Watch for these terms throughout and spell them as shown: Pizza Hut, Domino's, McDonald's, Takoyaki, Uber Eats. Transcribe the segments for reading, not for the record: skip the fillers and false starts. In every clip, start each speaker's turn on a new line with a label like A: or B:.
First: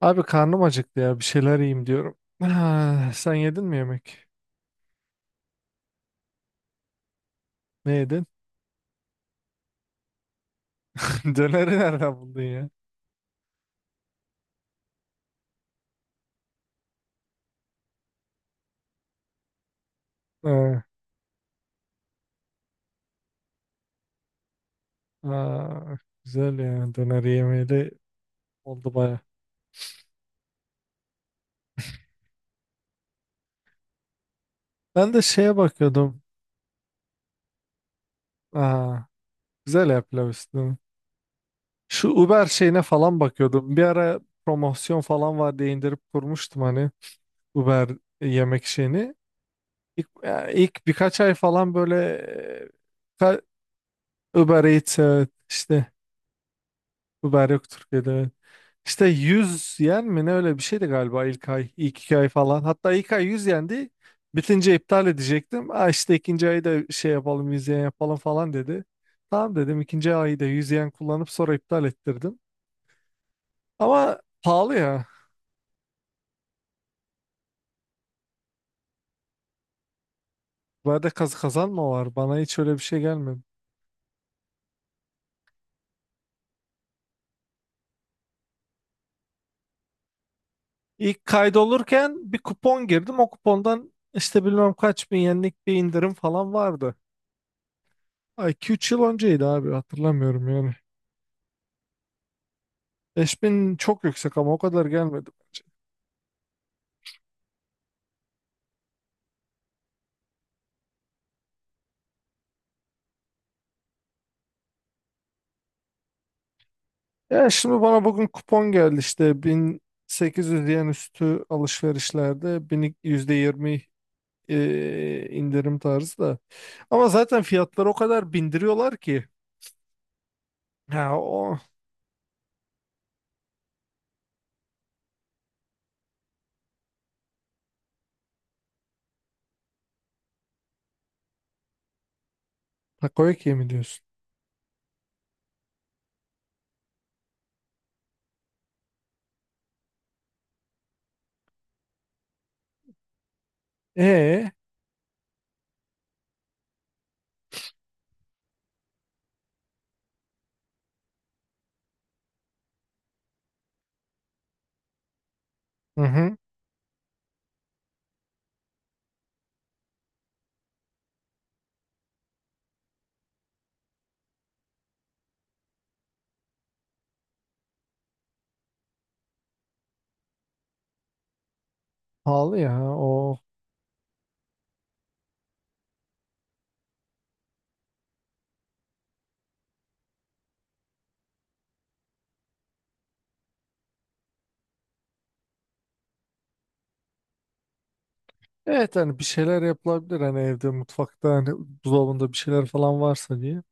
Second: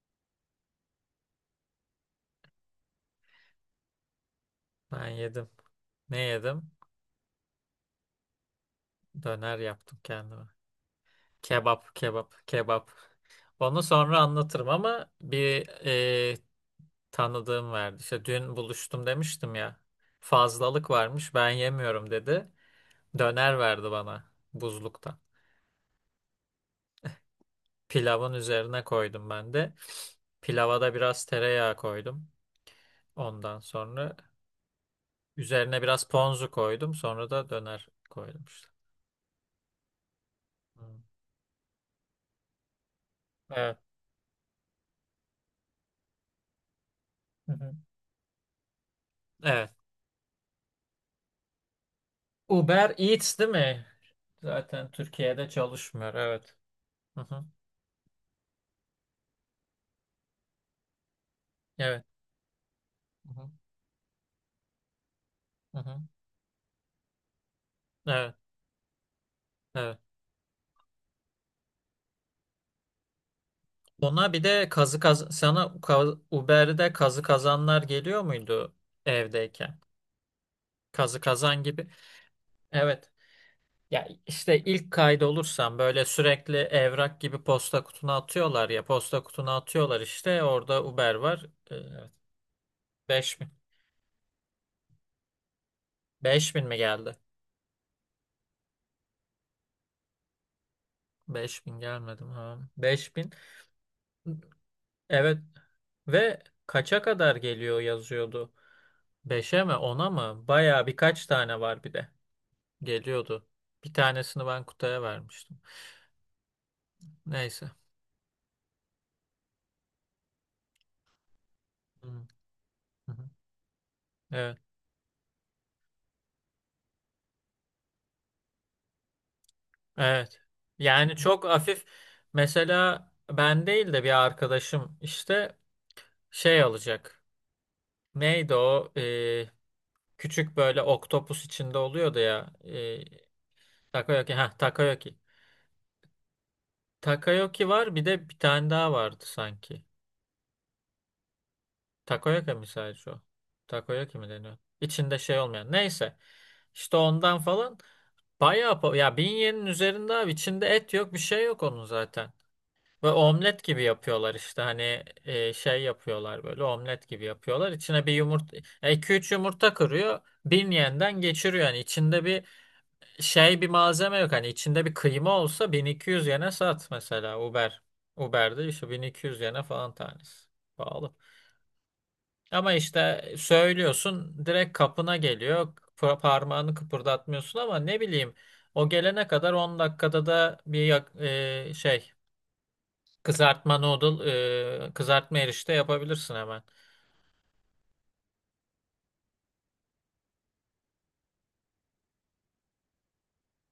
A: Abi karnım acıktı ya, bir şeyler yiyeyim diyorum. Ah, sen yedin mi yemek?
B: Ben yedim. Ne yedim?
A: Ne yedin?
B: Döner yaptım kendime.
A: Döneri
B: Kebap,
A: nereden buldun
B: kebap,
A: ya?
B: kebap. Onu sonra anlatırım ama bir e, tanıdığım verdi. İşte dün buluştum demiştim ya.
A: Ha,
B: Fazlalık varmış, ben yemiyorum dedi. Döner verdi bana buzlukta.
A: ha, güzel ya, döner yemeyeli
B: Pilavın üzerine
A: oldu baya.
B: koydum ben de. Pilava da biraz tereyağı koydum. Ondan sonra
A: Ben de şeye
B: üzerine biraz
A: bakıyordum.
B: ponzu koydum. Sonra da döner koydum işte.
A: Aa, güzel ya, pilav üstüne.
B: Hmm.
A: Şu Uber şeyine falan bakıyordum.
B: Evet.
A: Bir ara promosyon falan var diye indirip kurmuştum hani
B: Hı hı.
A: Uber yemek şeyini.
B: Evet.
A: İlk, ya ilk birkaç ay falan böyle
B: Uber
A: e,
B: Eats
A: ka-
B: değil mi?
A: Uber
B: Zaten
A: Eats, evet,
B: Türkiye'de
A: işte
B: çalışmıyor. Evet. Hı hı.
A: Uber yok Türkiye'de. Evet. İşte 100 yen mi ne, öyle bir şeydi galiba ilk ay, ilk
B: Evet.
A: iki ay falan. Hatta ilk ay
B: Hı
A: yüz
B: hı.
A: yendi. Bitince iptal edecektim.
B: Hı
A: Aa,
B: hı.
A: işte ikinci ayı da şey yapalım, 100 yen yapalım
B: Evet.
A: falan dedi. Tamam dedim,
B: Evet.
A: ikinci ayı da 100 yen kullanıp sonra iptal ettirdim. Ama
B: Ona bir de
A: pahalı
B: kazı
A: ya.
B: kaz sana Uber'de kazı kazanlar geliyor muydu evdeyken?
A: Uber'de
B: Kazı
A: kaz
B: kazan gibi.
A: kazanma var. Bana hiç öyle bir şey
B: Evet.
A: gelmedi.
B: Ya işte ilk kaydolursan böyle sürekli evrak gibi posta kutuna atıyorlar ya. Posta kutuna atıyorlar işte. Orada Uber
A: İlk
B: var. Evet.
A: kaydolurken bir kupon girdim. O
B: Beş bin
A: kupondan işte bilmem kaç bin yenlik bir indirim falan
B: beş bin mi
A: vardı.
B: geldi?
A: Ay, iki üç yıl önceydi abi, hatırlamıyorum yani.
B: 5.000 gelmedi mi? Ha. 5.000.
A: 5.000 çok yüksek ama o kadar gelmedi
B: Evet
A: bence.
B: ve kaça kadar geliyor yazıyordu. Beşe mi ona mı? Baya birkaç tane var bir de. Geliyordu. Bir tanesini ben kutuya vermiştim.
A: Ya
B: Neyse.
A: şimdi bana bugün kupon geldi, işte 1800 yen üstü
B: Hı
A: alışverişlerde bin
B: hı.
A: yüzde %20
B: Evet.
A: indirim tarzı da. Ama zaten fiyatları o kadar bindiriyorlar ki.
B: Evet.
A: Ha,
B: Yani çok
A: o
B: hafif, mesela ben değil de bir arkadaşım işte şey alacak. Neydi o? Küçük böyle oktopus içinde oluyordu ya.
A: takoyaki mi diyorsun?
B: Takayoki. Ha, Takayoki. Takayoki var bir de bir tane daha vardı sanki. Takoyaki mi sadece o? Takoyaki mi
A: E
B: deniyor? İçinde şey olmayan. Neyse. İşte ondan falan bayağı ya 1.000 yenin üzerinde abi, içinde et yok bir şey yok onun zaten. Ve omlet gibi yapıyorlar işte, hani şey
A: hı hı,
B: yapıyorlar, böyle omlet gibi yapıyorlar. İçine bir yumurta iki üç yumurta kırıyor. 1.000 yenden geçiriyor yani, içinde bir şey bir malzeme yok, hani içinde bir kıyma olsa 1.200 yene sat mesela, Uber. Uber'de işte 1.200 yene falan tanesi. Pahalı.
A: pahalı
B: Ama
A: ya
B: işte
A: o.
B: söylüyorsun direkt kapına geliyor. Parmağını kıpırdatmıyorsun, ama ne bileyim o gelene kadar 10 dakikada da bir kızartma noodle kızartma erişte yapabilirsin hemen.
A: Evet, hani bir şeyler yapılabilir, hani evde, mutfakta, hani buzdolabında bir şeyler falan varsa diye.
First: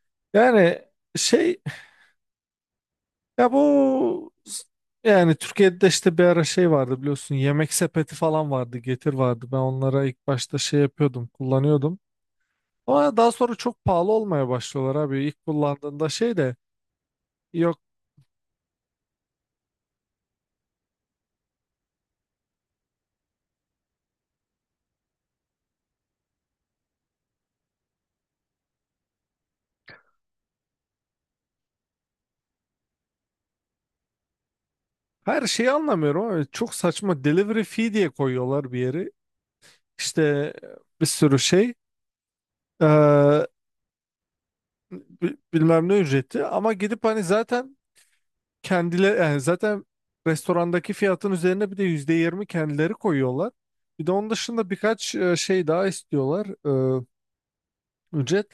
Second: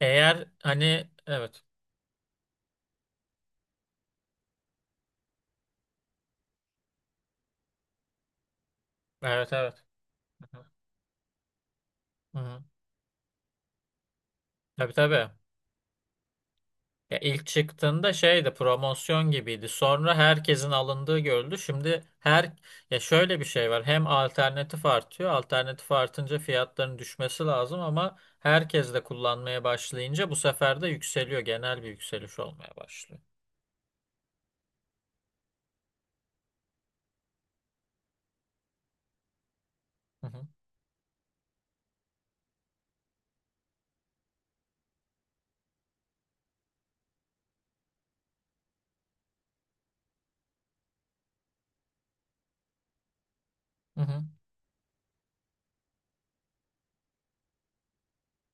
B: Eğer
A: Yani
B: hani,
A: şey,
B: evet
A: ya bu, yani Türkiye'de işte bir ara şey vardı, biliyorsun, yemek sepeti falan vardı, getir vardı.
B: evet
A: Ben
B: evet.
A: onlara ilk başta şey yapıyordum, kullanıyordum,
B: Hı-hı.
A: ama daha sonra çok pahalı olmaya
B: Tabii
A: başlıyorlar abi.
B: tabii.
A: İlk kullandığında şey de
B: Ya ilk
A: yok.
B: çıktığında şeydi, promosyon gibiydi. Sonra herkesin alındığı görüldü. Şimdi her, ya şöyle bir şey var. Hem alternatif artıyor. Alternatif artınca fiyatların düşmesi lazım, ama herkes de kullanmaya başlayınca bu sefer de yükseliyor. Genel bir yükseliş olmaya başlıyor.
A: Her şeyi anlamıyorum ama çok saçma delivery fee diye koyuyorlar bir yeri,
B: Hı hı.
A: işte bir sürü şey, eee, bilmem ne ücreti. Ama gidip hani, zaten kendileri, yani zaten restorandaki fiyatın üzerine bir de %20 kendileri koyuyorlar.
B: Hı
A: Bir de
B: hı.
A: onun dışında birkaç şey daha istiyorlar, e, ücret.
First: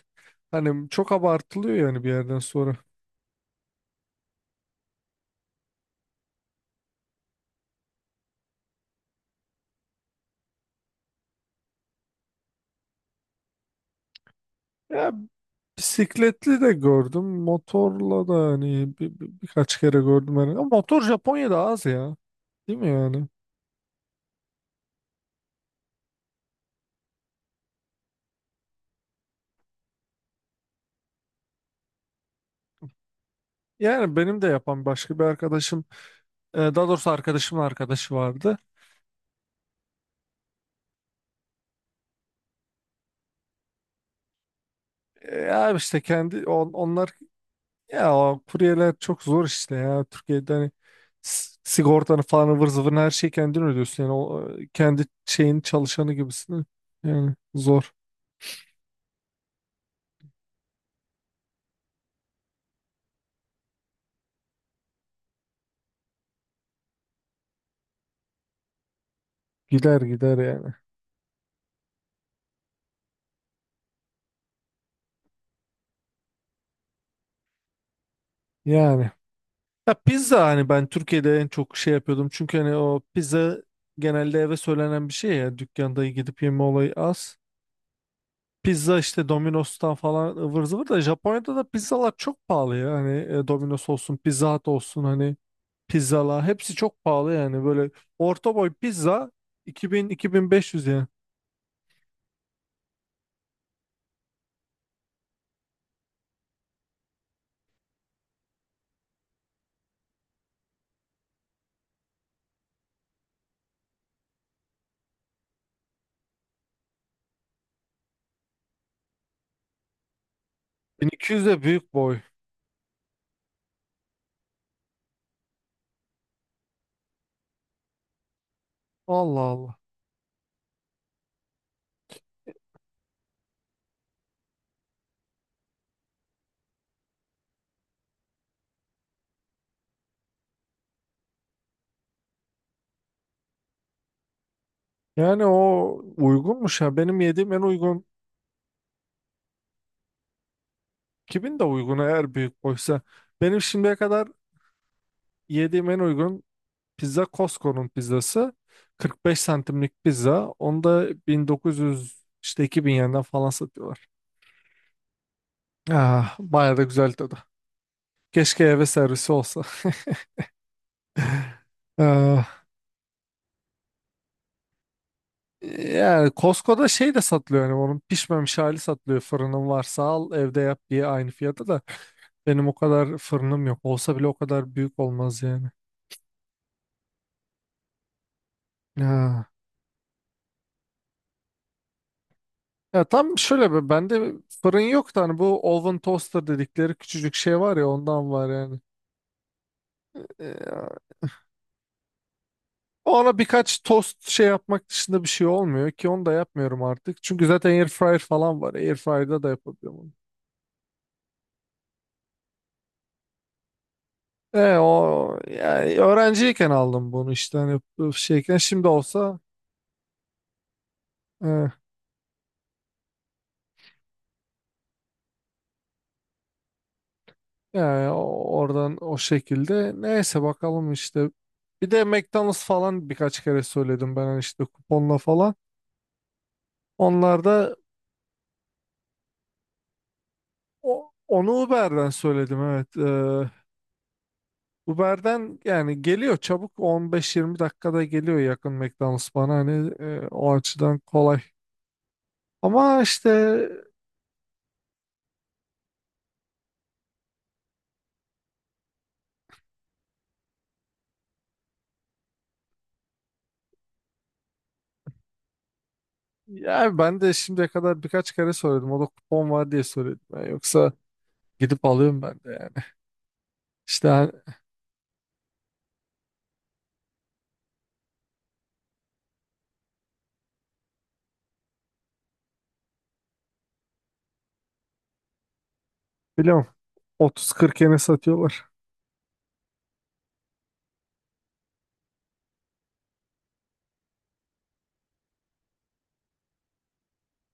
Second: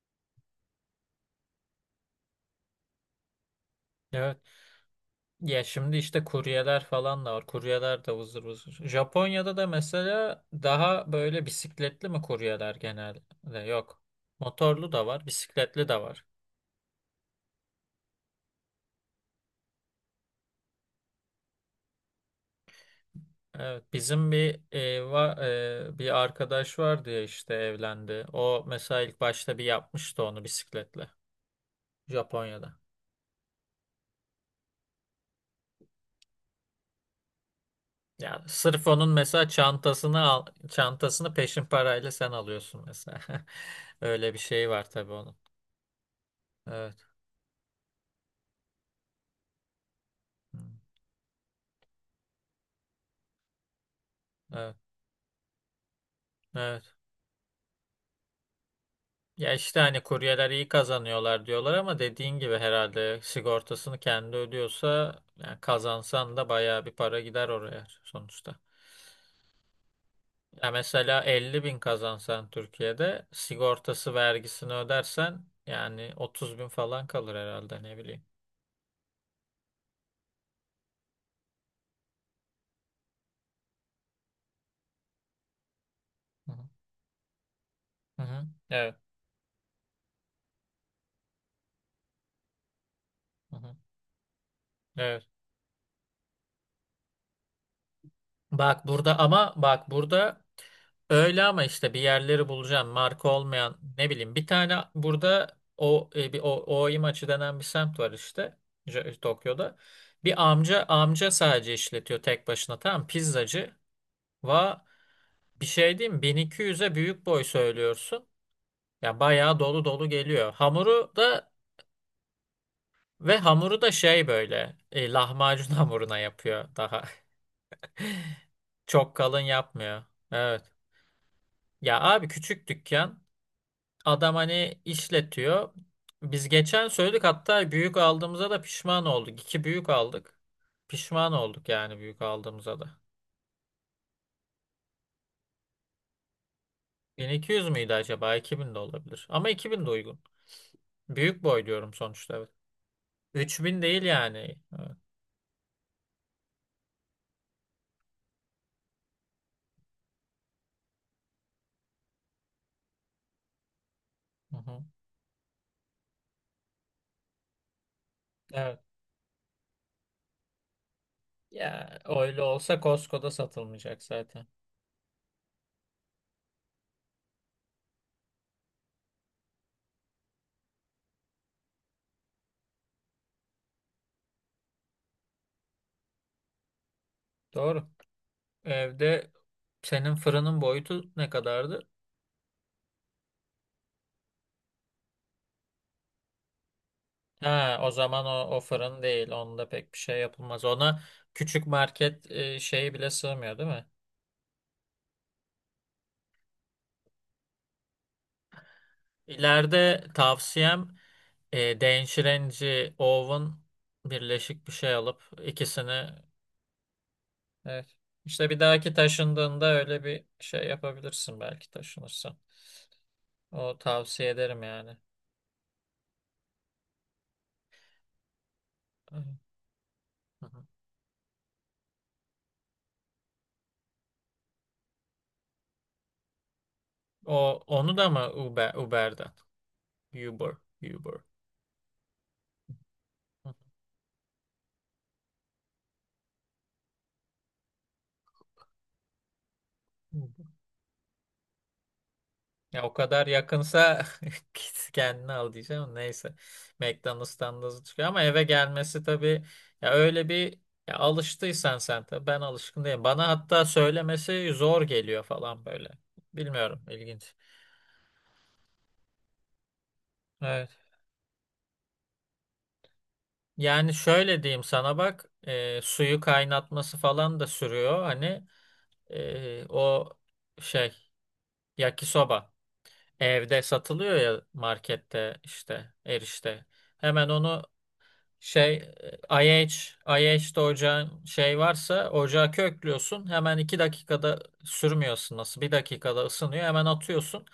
A: Hani çok abartılıyor yani bir yerden sonra.
B: Evet. Ya şimdi işte kuryeler falan da var. Kuryeler de vızır vızır. Japonya'da da mesela daha böyle bisikletli mi kuryeler genelde? Yok. Motorlu da
A: Ya
B: var, bisikletli de var.
A: bisikletli de gördüm, motorla da, hani birkaç kere gördüm hani. Ama motor Japonya'da az ya. Değil mi yani?
B: Evet, bizim bir e, va, e, bir arkadaş vardı ya işte, evlendi. O mesela ilk başta bir yapmıştı onu bisikletle, Japonya'da.
A: Yani benim de yapan başka bir arkadaşım, daha doğrusu arkadaşımın arkadaşı
B: Ya
A: vardı.
B: sırf onun mesela çantasını al, çantasını peşin parayla sen alıyorsun mesela. Öyle bir şey var tabii onun.
A: Ya işte
B: Evet.
A: ya o kuryeler çok zor işte ya. Türkiye'de
B: Hmm.
A: hani sigortanı falan, ıvır zıvırını, her şeyi kendin ödüyorsun. Yani o,
B: Evet.
A: kendi şeyin çalışanı gibisin.
B: Evet.
A: Yani zor.
B: Ya işte hani kuryeler iyi kazanıyorlar diyorlar, ama dediğin gibi herhalde sigortasını kendi ödüyorsa, yani kazansan da bayağı bir para gider oraya sonuçta.
A: Gider gider
B: Ya
A: yani.
B: mesela 50 bin kazansan Türkiye'de, sigortası vergisini ödersen yani 30 bin falan kalır herhalde, ne bileyim.
A: Yani. Ya pizza, hani ben Türkiye'de en çok şey yapıyordum. Çünkü hani o pizza genelde eve söylenen bir şey ya. Dükkanda gidip
B: Hı hı.
A: yeme olayı az.
B: Hı hı. Evet.
A: Pizza işte Domino's'tan falan ıvır zıvır, da Japonya'da da pizzalar çok pahalı ya. Hani
B: Hı hı.
A: Domino's olsun, Pizza Hut olsun,
B: Evet.
A: hani pizzalar hepsi çok pahalı yani. Böyle orta boy
B: Bak burada,
A: pizza
B: ama bak burada
A: 2000-2500 yani.
B: öyle, ama işte bir yerleri bulacağım, marka olmayan, ne bileyim bir tane burada, o bir o Ooi maçı denen bir semt var işte, Tokyo'da. Bir amca sadece işletiyor tek başına, tamam, pizzacı. Va bir şey diyeyim mi? 1200'e büyük boy söylüyorsun. Ya bayağı dolu dolu geliyor. Hamuru
A: 1200
B: da
A: de büyük boy.
B: ve hamuru da şey böyle lahmacun hamuruna yapıyor daha. Çok kalın
A: Allah Allah,
B: yapmıyor. Evet. Ya abi, küçük dükkan. Adam hani işletiyor. Biz geçen söyledik hatta, büyük aldığımıza da pişman olduk. İki büyük aldık. Pişman olduk yani, büyük aldığımıza da.
A: yani o uygunmuş ya. Benim
B: bin iki
A: yediğim en
B: yüz müydü
A: uygun
B: acaba? 2.000 de olabilir. Ama 2.000 de uygun. Büyük
A: 2000 de
B: boy diyorum
A: uygun, eğer
B: sonuçta, evet.
A: büyük boysa. Benim
B: 3.000
A: şimdiye
B: değil
A: kadar
B: yani. Evet.
A: yediğim en uygun pizza Costco'nun pizzası. 45 santimlik pizza, onu da 1900, işte 2000 yerinden falan satıyorlar.
B: Hı hı.
A: Ah, bayağı da güzel tadı. Keşke
B: Evet.
A: eve servisi olsa.
B: Ya öyle
A: Ah,
B: olsa Costco'da satılmayacak zaten.
A: yani Costco'da şey de satılıyor, yani onun pişmemiş hali satılıyor. Fırının varsa al, evde yap diye, aynı fiyata da. Benim o kadar fırınım yok. Olsa bile o kadar büyük olmaz yani.
B: Doğru. Evde
A: Ya,
B: senin fırının boyutu ne kadardı?
A: ya tam şöyle, be bende fırın yok da, hani bu oven toaster dedikleri küçücük şey var
B: Ha,
A: ya,
B: o zaman
A: ondan var
B: o
A: yani.
B: fırın değil. Onda pek bir şey yapılmaz. Ona
A: Ee,
B: küçük market şeyi bile
A: ona
B: sığmıyor, değil
A: birkaç
B: mi?
A: tost şey yapmak dışında bir şey olmuyor ki, onu da yapmıyorum artık. Çünkü zaten air fryer falan var. Air fryer'da da
B: İleride
A: yapabiliyorum.
B: tavsiyem e,電子renci, oven birleşik bir şey alıp
A: O,
B: ikisini,
A: yani öğrenciyken aldım bunu, işte hani
B: evet.
A: bu
B: İşte
A: şeyken,
B: bir
A: şimdi
B: dahaki
A: olsa
B: taşındığında öyle bir şey yapabilirsin,
A: e,
B: belki taşınırsan. O tavsiye ederim yani.
A: yani oradan o
B: Hı
A: şekilde, neyse
B: hı.
A: bakalım işte. Bir de McDonald's falan birkaç kere söyledim ben, hani işte kuponla falan. Onlar
B: O
A: da
B: onu da mı Uber'den? Uber, Uber.
A: onu Uber'den söyledim, evet.
B: Hı,
A: Uber'den yani geliyor, çabuk 15-20 dakikada geliyor, yakın McDonald's bana hani,
B: Uber.
A: o açıdan kolay.
B: Ya o
A: Ama
B: kadar
A: işte.
B: yakınsa git kendini al diyeceğim. Ama neyse. McDonald's'tan da hızlı çıkıyor, ama eve gelmesi tabii, ya öyle bir ya alıştıysan sen tabii, ben alışkın değilim. Bana hatta söylemesi zor geliyor falan böyle. Bilmiyorum,
A: Yani ben de
B: ilginç.
A: şimdiye kadar birkaç kere söyledim. O da kupon var diye söyledim ben.
B: Evet.
A: Yoksa gidip alıyorum ben de yani.
B: Yani
A: İşte hani-
B: şöyle diyeyim sana, bak suyu kaynatması falan da sürüyor hani o şey, yakisoba. Evde satılıyor ya markette, işte erişte.
A: biliyorum,
B: Hemen
A: Otuz
B: onu
A: kırk yene satıyorlar.
B: şey IH, IH'de ocağın şey varsa ocağa köklüyorsun. Hemen 2 dakikada sürmüyorsun, nasıl, bir dakikada ısınıyor. Hemen atıyorsun.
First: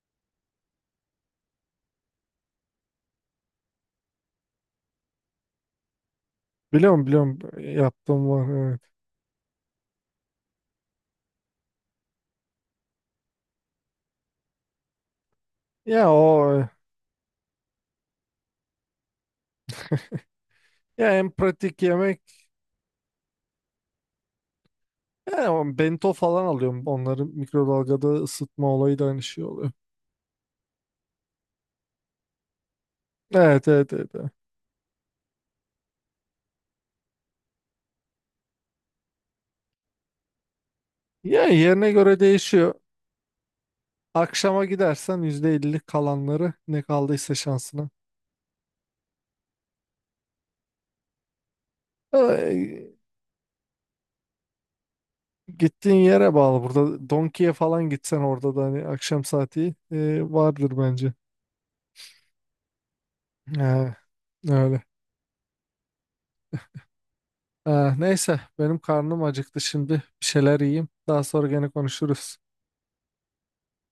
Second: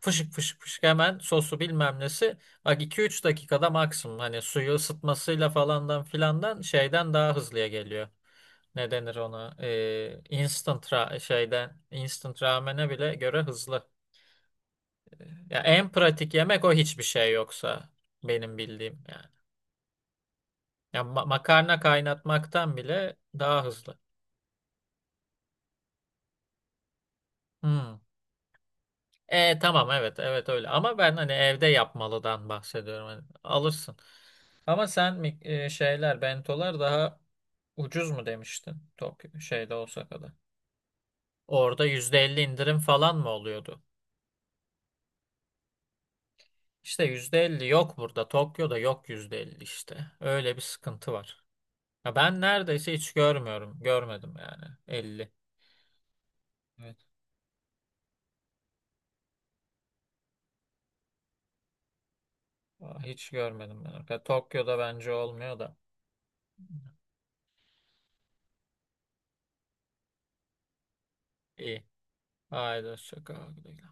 B: Fışık fışık fışık, hemen sosu bilmem nesi. Bak 2-3 dakikada maksimum. Hani suyu ısıtmasıyla falandan filandan
A: Biliyorum,
B: şeyden daha
A: biliyorum,
B: hızlıya geliyor.
A: yaptığım var, evet.
B: Ne denir ona? İnstant ra- şeyden instant ramene bile göre hızlı. Ya en
A: Ya
B: pratik
A: o,
B: yemek o, hiçbir şey yoksa benim bildiğim yani. Ya
A: ya en
B: makarna
A: pratik yemek.
B: kaynatmaktan bile daha hızlı.
A: He, o bento falan alıyorum. Onları
B: Hmm.
A: mikrodalgada ısıtma olayı da aynı şey oluyor.
B: Tamam, evet evet, öyle. Ama ben hani evde yapmalıdan bahsediyorum. Hani
A: Evet, evet,
B: alırsın.
A: evet, evet.
B: Ama sen şeyler, bentolar daha ucuz mu demiştin? Tokyo şeyde, Osaka'da.
A: Yani
B: Orada
A: yerine
B: yüzde
A: göre
B: elli
A: değişiyor.
B: indirim falan mı oluyordu?
A: Akşama gidersen %50 kalanları ne
B: İşte
A: kaldıysa
B: %50
A: şansına.
B: yok burada. Tokyo'da yok %50 işte. Öyle bir sıkıntı var. Ya ben neredeyse
A: Ee,
B: hiç görmüyorum. Görmedim yani. 50.
A: gittiğin yere bağlı.
B: Evet.
A: Burada Donki'ye falan gitsen, orada da hani akşam saati vardır bence.
B: Aa, hiç görmedim
A: He,
B: ben. Tokyo'da
A: öyle.
B: bence olmuyor da.
A: Neyse, benim karnım acıktı şimdi. Bir şeyler yiyeyim. Daha sonra gene
B: İyi.
A: konuşuruz.
B: Haydi hoşça kal. Güle güle.